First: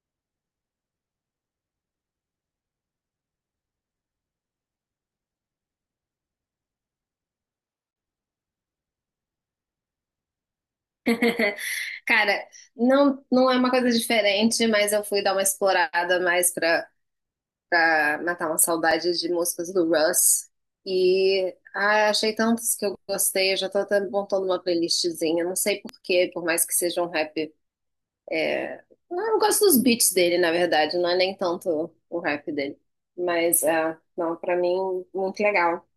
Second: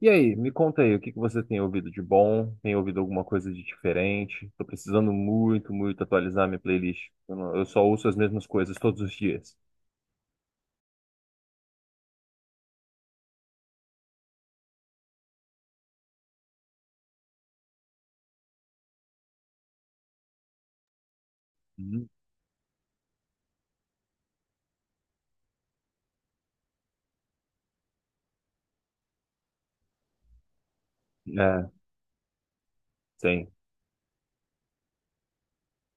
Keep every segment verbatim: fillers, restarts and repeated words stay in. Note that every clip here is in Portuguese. E aí, me conta aí, o que que você tem ouvido de bom? Tem ouvido alguma coisa de diferente? Tô precisando muito, muito atualizar minha playlist. Eu, não- eu só ouço as mesmas coisas todos os dias. Cara, não, não é uma coisa diferente, mas eu fui dar uma explorada mais pra, pra matar uma saudade de músicas do Russ. E Uhum. ah, achei tantos que eu gostei, eu já tô até montando uma playlistzinha. Não sei por quê, por mais que seja um rap. É... Eu gosto dos beats dele, na verdade, não é nem É, tanto o rap dele. sim, Mas, ah, não, pra mim, muito legal.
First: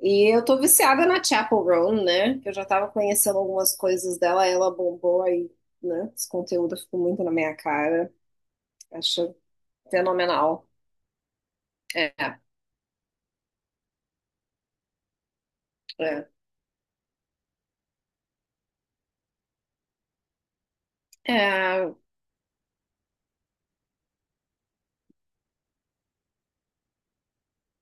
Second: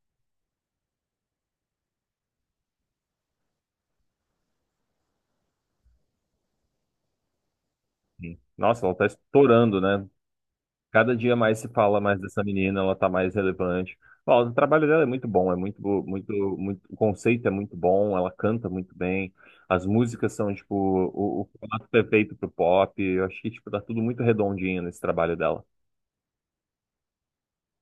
E eu tô viciada na Chapel Roan, né? Que eu já tava conhecendo algumas coisas dela, ela bombou aí, né? Esse conteúdo ficou muito na minha cara. sim. Nossa, ela tá Acho estourando, né? fenomenal. Cada dia mais se fala É, mais dessa menina, ela tá mais relevante. Ó, o trabalho dela é muito bom, é muito, bo- é. muito, muito, o conceito é muito bom, ela canta muito bem, as músicas são, tipo, o, o formato É, perfeito pro pop. Eu acho que, tipo, tá tudo muito redondinho nesse trabalho dela.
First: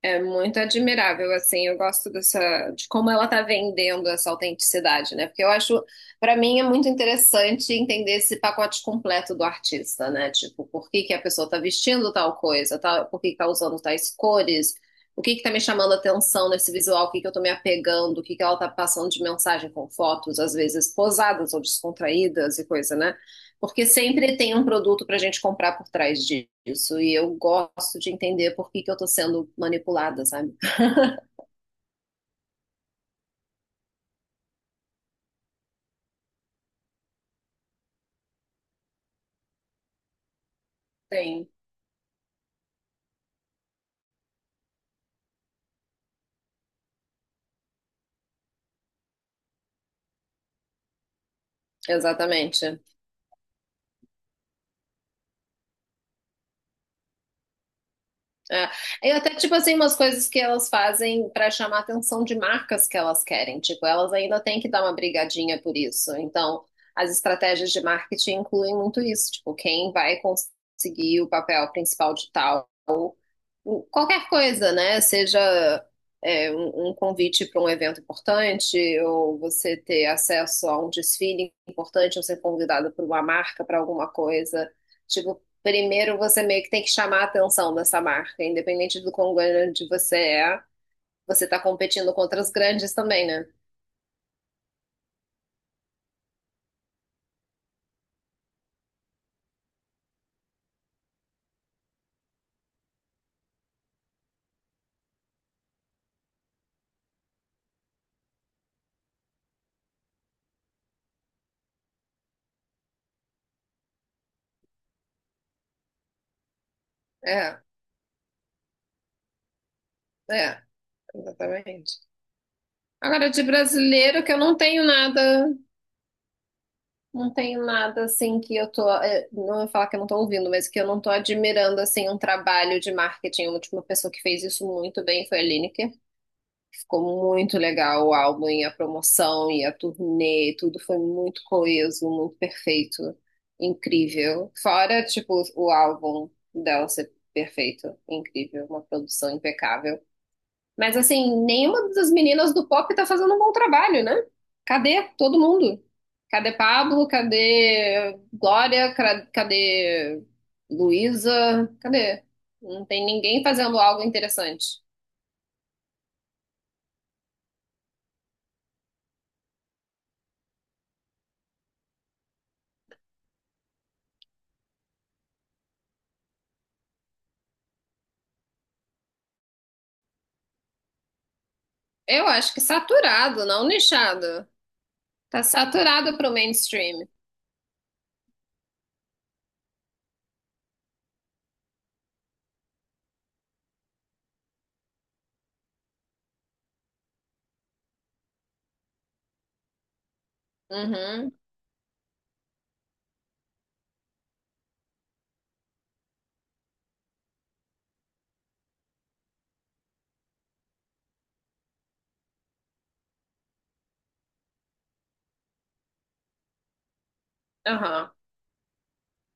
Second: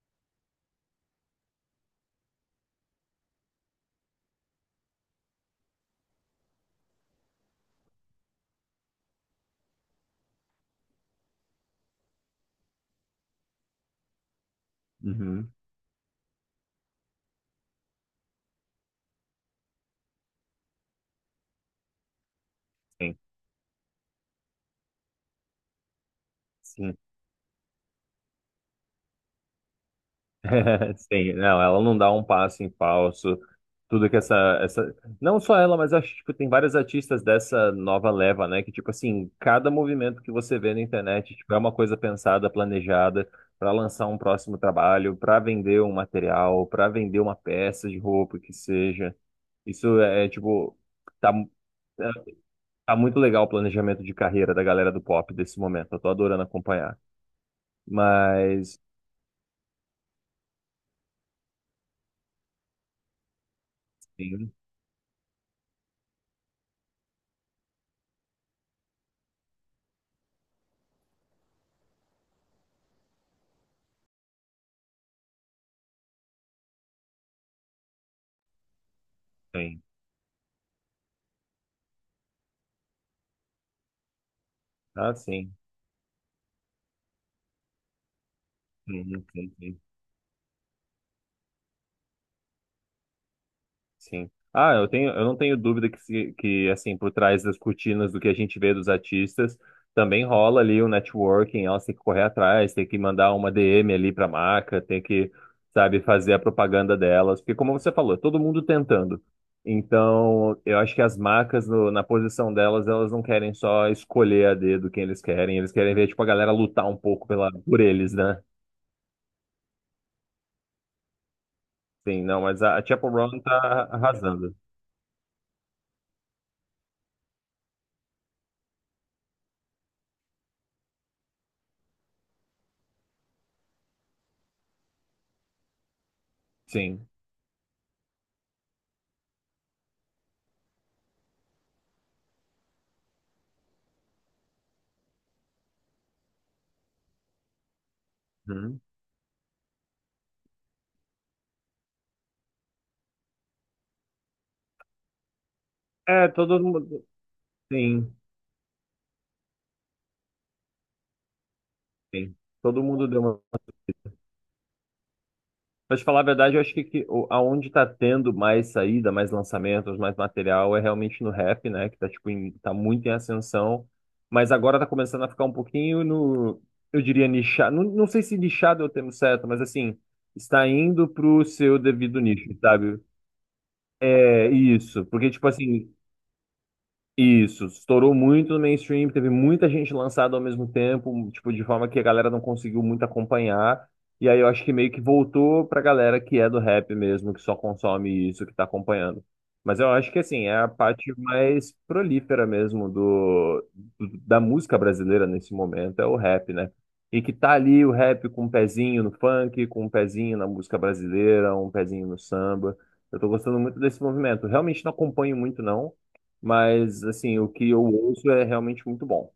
É muito admirável, assim, eu gosto dessa, de como ela tá vendendo essa autenticidade, né? Porque eu acho, pra mim, é muito interessante entender esse pacote completo do artista, né? Tipo, por que que a pessoa tá vestindo tal coisa, tal, por que que tá usando tais cores, o que que tá Uhum, me chamando a atenção nesse visual, o que que eu tô me apegando, o que que ela tá passando de mensagem com fotos, às vezes posadas ou descontraídas e coisa, sim. né? Porque sempre tem um produto para a gente comprar por trás Sim. disso. E eu gosto de entender por que que eu estou sendo manipulada, sabe? Sim, não, ela não dá um passo em falso. Tudo que essa, essa. Não só ela, mas acho que tipo, tem vários artistas dessa nova leva, né? Que, tipo assim, cada movimento que você vê na internet, Tem. tipo, é uma coisa pensada, planejada, para lançar um próximo trabalho, para vender um material, para vender uma peça de roupa, que seja. Isso é, é, tipo, tá, é, Exatamente. tá muito legal o planejamento de carreira da galera do pop desse momento. Eu tô adorando acompanhar. É. Mas, E até, tipo assim, umas coisas que elas fazem para chamar a atenção de marcas que elas querem. Tipo, elas ainda sim, têm que dar uma brigadinha por isso. Então, as estratégias de marketing incluem muito isso. Tipo, quem vai conseguir o papel principal de tal o- qualquer coisa, né? Seja é, um, um convite para um evento importante, ou você sim. ter acesso a um desfile importante, ou ser convidado por uma marca para alguma coisa. Ah, Tipo, sim. primeiro você meio que tem que chamar a atenção dessa marca, independente do Sim, quão sim, sim. grande você é, você está competindo contra os grandes também, né? Sim. Ah, eu tenho, eu não tenho dúvida que, se- que assim, por trás das cortinas do que a gente vê dos artistas, também rola ali o networking, elas têm que correr atrás, tem que mandar uma D M ali para a marca, tem que, sabe, fazer a propaganda delas, porque como você falou, é todo mundo tentando. Então, eu acho que as marcas no- na posição delas, elas não querem só escolher a dedo quem eles querem, eles querem ver, tipo, a galera lutar um pouco pela, É, por eles, né? é, exatamente. Sim, não, mas a, a Chappell Agora, Roan de tá brasileiro, que eu arrasando. não tenho nada. Não tenho nada assim que eu tô. eh, Não vou falar que eu não tô ouvindo, mas que eu não tô admirando assim um trabalho de marketing. A última pessoa que fez isso muito bem foi a Lineker. Sim. Ficou muito legal o álbum e a promoção e a turnê, tudo foi muito coeso, muito perfeito, incrível. Fora, tipo, o álbum dela ser perfeito, incrível, Uhum. uma produção impecável. Mas assim, nenhuma das meninas do pop tá fazendo um bom trabalho, né? Cadê todo mundo? É, Cadê todo mundo. Pablo? Sim, Cadê Glória? Cra- Cadê Luísa? Cadê? sim. Todo Não tem mundo deu uma. ninguém fazendo algo interessante. Mas falar a verdade, eu acho que, que o- aonde tá tendo mais saída, mais lançamentos, mais material, é realmente no rap, né? Que tá, tipo, em- tá muito em ascensão. Mas agora tá começando a ficar um pouquinho no. Eu diria nichado. Não, não sei se nichado é o termo certo, mas assim, está indo pro seu devido Eu nicho, acho que sabe? saturado, não nichado. É isso. Porque, Tá tipo assim, saturado pro mainstream. isso, estourou muito no mainstream, teve muita gente lançada ao mesmo tempo, tipo, de forma que a galera não conseguiu muito acompanhar. E aí eu acho que meio que voltou pra galera que é do rap mesmo, que só consome isso, que tá acompanhando. Mas eu acho que assim, é a parte Uhum, mais prolífera mesmo do, do- da música brasileira nesse momento, é o rap, né? E que tá ali o rap com um pezinho no funk, com um pezinho na música brasileira, um pezinho no samba. Eu tô gostando muito desse movimento. Realmente não acompanho muito, não. Mas, assim, o que eu aham. ouço é realmente muito bom.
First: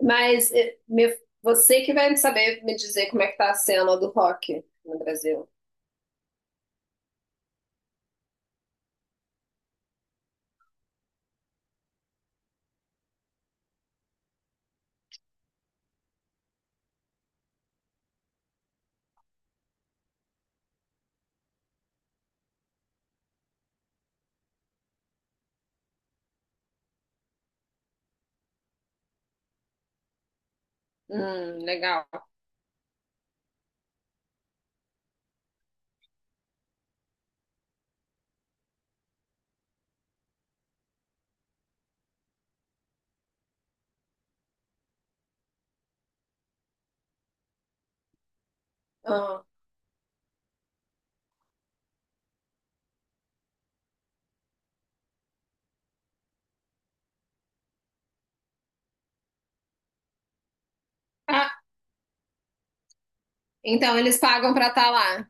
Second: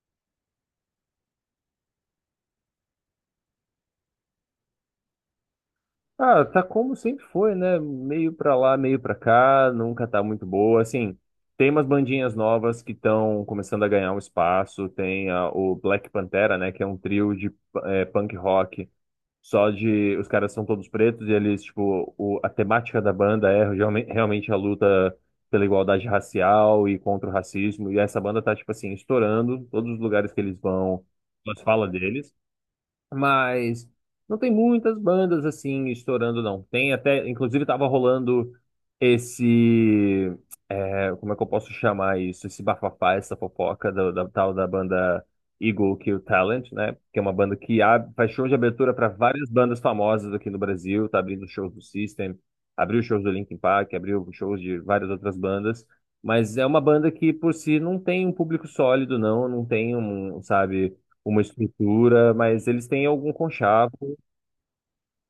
Mas eh, me- você que vai saber me dizer como é que tá a cena do rock no Brasil. Ah, tá como sempre foi, né? Meio pra lá, meio pra cá, nunca tá muito boa. Assim, tem umas bandinhas novas que estão começando a ganhar um espaço. Tem a- o Black Pantera, né? Que é um trio de eh, punk rock. Só de. Os caras são todos pretos e eles, tipo, o- a temática da banda é realme- realmente a luta pela igualdade racial e contra o racismo. E essa banda tá, tipo assim, estourando. Todos os lugares que eles vão, Hum, elas falam legal. deles. Mas não tem muitas bandas assim estourando, não. Tem até, inclusive, tava rolando esse é, como é que eu posso chamar isso? Esse bafafá, essa fofoca do- da tal da banda Eagle Kill Talent, né? Que é uma banda que abre, faz show de abertura para várias bandas famosas aqui no Brasil, tá abrindo shows do System, abriu shows do Linkin Park, abriu shows de várias outras bandas. Mas é uma banda que, por si, não tem um público sólido, não, não tem um, sabe, uma Ah. estrutura, mas eles têm algum Então, conchavo, eles pagam pra estar lá.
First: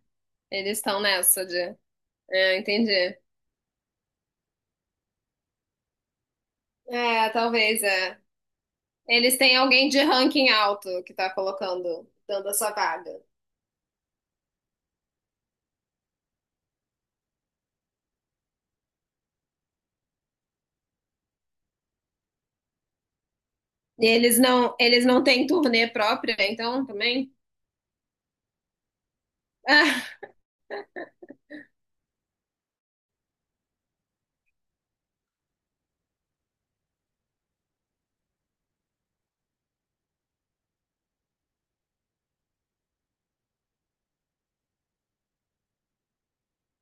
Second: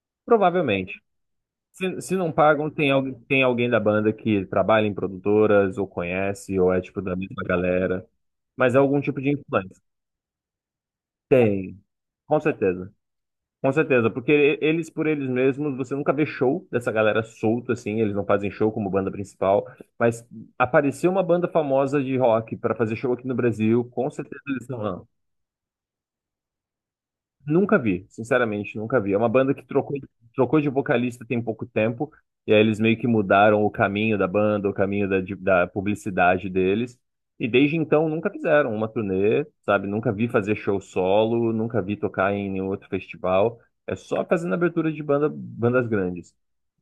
Eles estão provavelmente. nessa de. Se, se não É, pagam, tem entendi. alguém, tem alguém da banda que trabalha em produtoras, ou conhece, ou é tipo da É, mesma talvez, galera. é. Mas é algum tipo de Eles têm influência. alguém de ranking alto que tá Tem, colocando, com dando a sua certeza. vaga. Com certeza, porque e- eles por eles mesmos, você nunca vê show dessa galera solto assim, eles não fazem show como banda principal, mas apareceu uma banda famosa de rock para fazer show aqui no Brasil, E com eles certeza eles não, eles estão. não têm turnê própria, então, também? Nunca vi, sinceramente, nunca vi. É uma banda que trocou, trocou de vocalista tem pouco tempo, e aí eles meio que mudaram o caminho da banda, o caminho da, de- da publicidade deles, e desde então nunca fizeram uma turnê, sabe? Nunca vi fazer show solo, nunca vi tocar em nenhum outro festival, é só fazendo abertura de banda, bandas grandes.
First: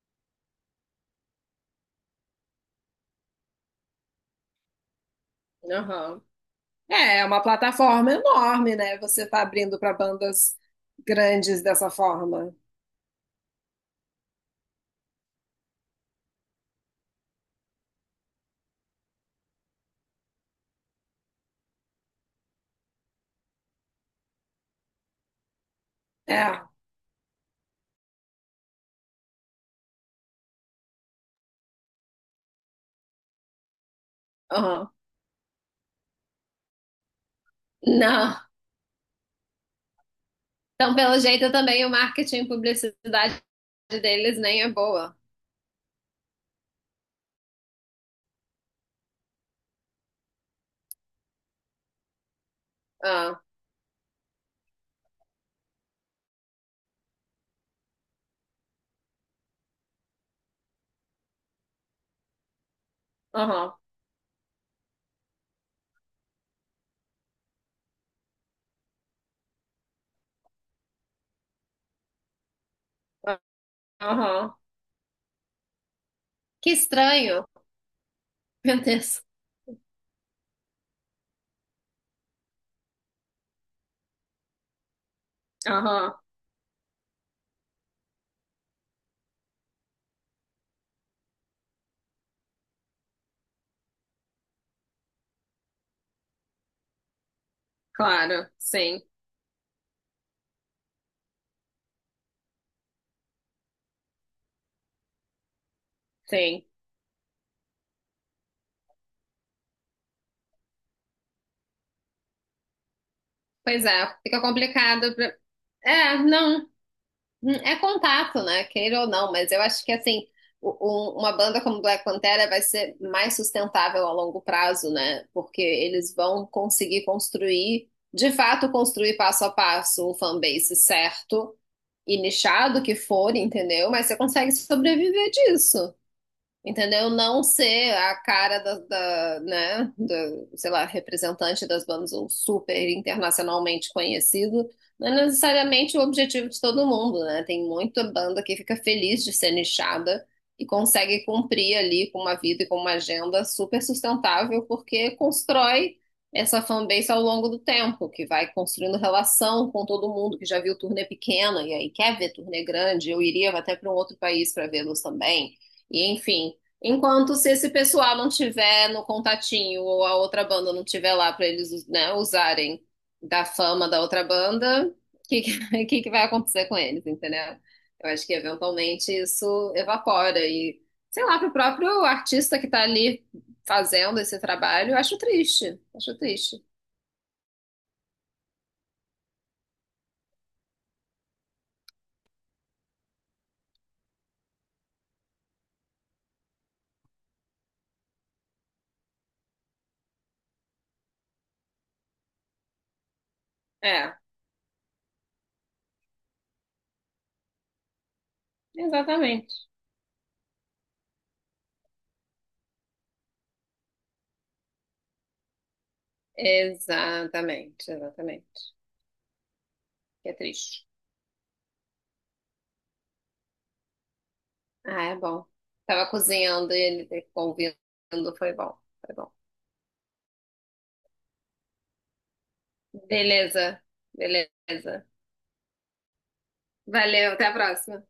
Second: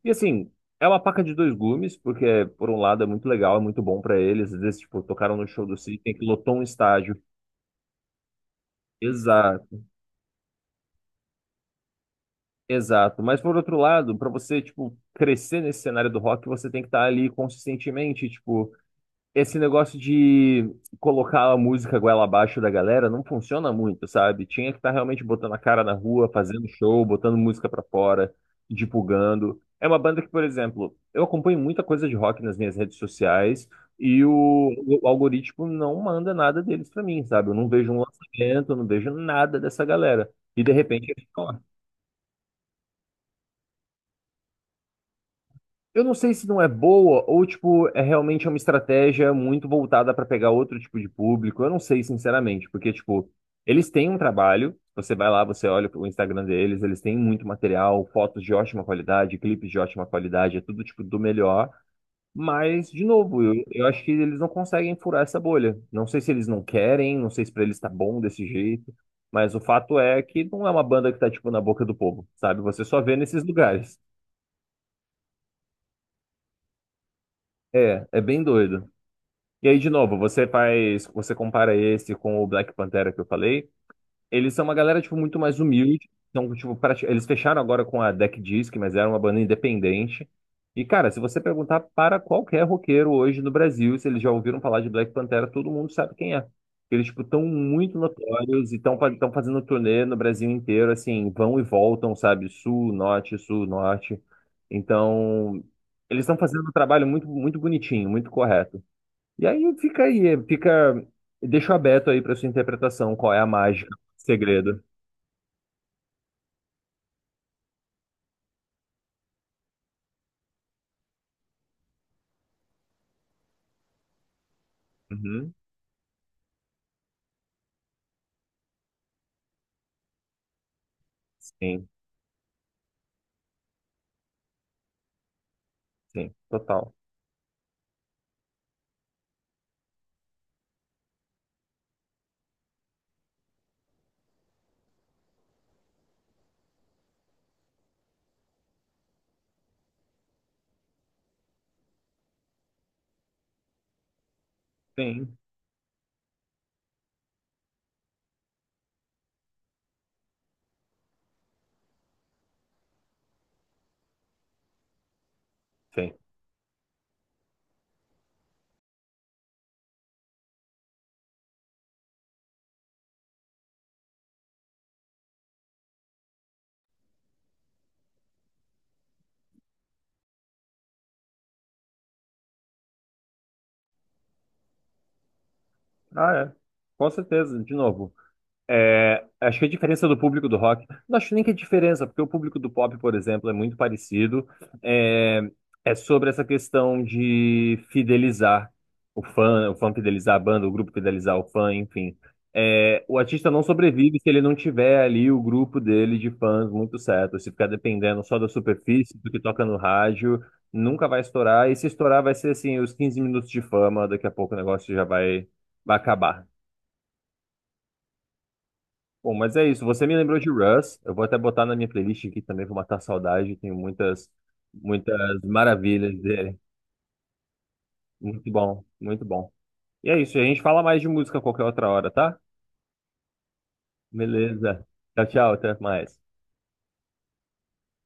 E assim, é uma faca de dois gumes, porque por um lado é muito legal, é muito bom pra eles, às vezes, tipo, tocaram no show do Ah, System aham. que lotou um estádio. É, é uma plataforma enorme, né? Você tá abrindo Exato. pra bandas grandes dessa forma. Exato, mas por outro lado, para você, tipo, crescer nesse cenário do rock, você tem que estar ali consistentemente, tipo, esse negócio de colocar a música goela abaixo da galera não funciona muito, sabe? Tinha que estar realmente botando a cara na rua, É, fazendo show, botando música pra fora, divulgando. É uma banda que, por exemplo, eu acompanho muita coisa de rock nas minhas redes sociais e o, aham. o algoritmo não manda nada deles pra mim, sabe? Eu não vejo um Não. lançamento, eu não vejo nada dessa galera. E de Então, repente pelo eles jeito, estão. também o marketing e publicidade deles nem é boa. Eu não sei se não é boa ou, tipo, é realmente uma estratégia muito voltada para pegar outro tipo de público. Eu não sei, sinceramente, porque, tipo, Ah, eles têm um trabalho. Você vai lá, você olha o Instagram deles, eles têm muito material, fotos de ótima qualidade, clipes de ótima qualidade, é tudo, tipo, do melhor. Mas, de novo, eu, aham. eu acho que eles não conseguem furar essa bolha. Não sei se eles não querem, não sei se pra eles tá bom desse jeito, mas o fato é que não é uma banda que tá, tipo, na boca do povo, sabe? Você só vê nesses lugares. Aham. Que estranho. É, é bem Meu doido. Deus. E aí, de novo, você faz, você compara esse com o Black Pantera que eu falei. Eles são uma galera, tipo, muito mais humilde. Aham, Então, tipo, prati- eles fecharam agora com a Deck Disc, mas era uma banda independente. E, cara, se você perguntar para qualquer roqueiro hoje no Brasil, se eles já ouviram falar de Black Pantera, todo mundo sabe quem é. Eles, tipo, estão muito claro, notórios e sim, estão fazendo turnê no Brasil inteiro, assim, vão e voltam, sabe? Sul, norte, sul, norte. Então, eles estão sim. fazendo um trabalho muito, muito bonitinho, muito correto. E aí fica aí, fica. Deixo aberto aí para sua interpretação, qual é a Pois mágica, é, o fica segredo. complicado pra... É, não, hum, é contato, né? Queira ou não, mas eu acho que assim, o- um- uma banda como Black Pantera vai ser mais sustentável a longo prazo, né? Uhum. Porque eles vão conseguir construir, de fato, construir passo a passo o fanbase certo Sim, e nichado que for, entendeu? Mas você consegue sobreviver disso. sim, total. Entendeu? Não ser a cara da, da, né, do, sei lá, representante das bandas ou super internacionalmente conhecido, não é necessariamente o objetivo de todo mundo, né? Tem muita banda que fica feliz de ser nichada e consegue cumprir ali com uma vida e com uma agenda super sustentável, porque Sim, constrói essa fanbase ao longo do tempo, que vai construindo relação com todo mundo que já viu turnê pequena e aí quer ver turnê grande. Eu iria até para um outro país para vê-los também. E sim. enfim. Enquanto se esse pessoal não tiver no contatinho ou a outra banda não tiver lá para eles, né, usarem da fama da outra banda, o que, que, que que vai acontecer com eles, entendeu? Eu acho que eventualmente isso evapora e, sei lá, para o próprio artista que está ali fazendo esse trabalho, eu acho triste, acho Ah, é. triste. Com certeza, de novo. É, acho que a diferença do público do rock, não acho nem que é diferença, porque o público do pop, por exemplo, é muito parecido. É, é sobre essa questão de fidelizar o fã, o fã fidelizar a banda, o grupo fidelizar o fã, enfim. É, o artista não É, sobrevive se ele não tiver ali o grupo dele de fãs muito certo. Se ficar dependendo só da superfície, do que exatamente. toca no rádio, nunca vai estourar. E se estourar, vai ser assim, os quinze minutos de fama, daqui a pouco o negócio já vai, vai acabar. Exatamente, exatamente. Bom, mas é isso. Você me Que é lembrou de triste. Russ. Eu vou até botar na minha playlist aqui também, vou matar a saudade. Tenho muitas, Ah, é muitas bom. Tava maravilhas dele. cozinhando e ele ouvindo, foi Muito bom, bom, foi muito bom. bom. E é isso. A gente fala mais de música a qualquer outra hora, tá? Beleza, Beleza. beleza. Tchau, tchau. Até mais. Valeu, até a próxima.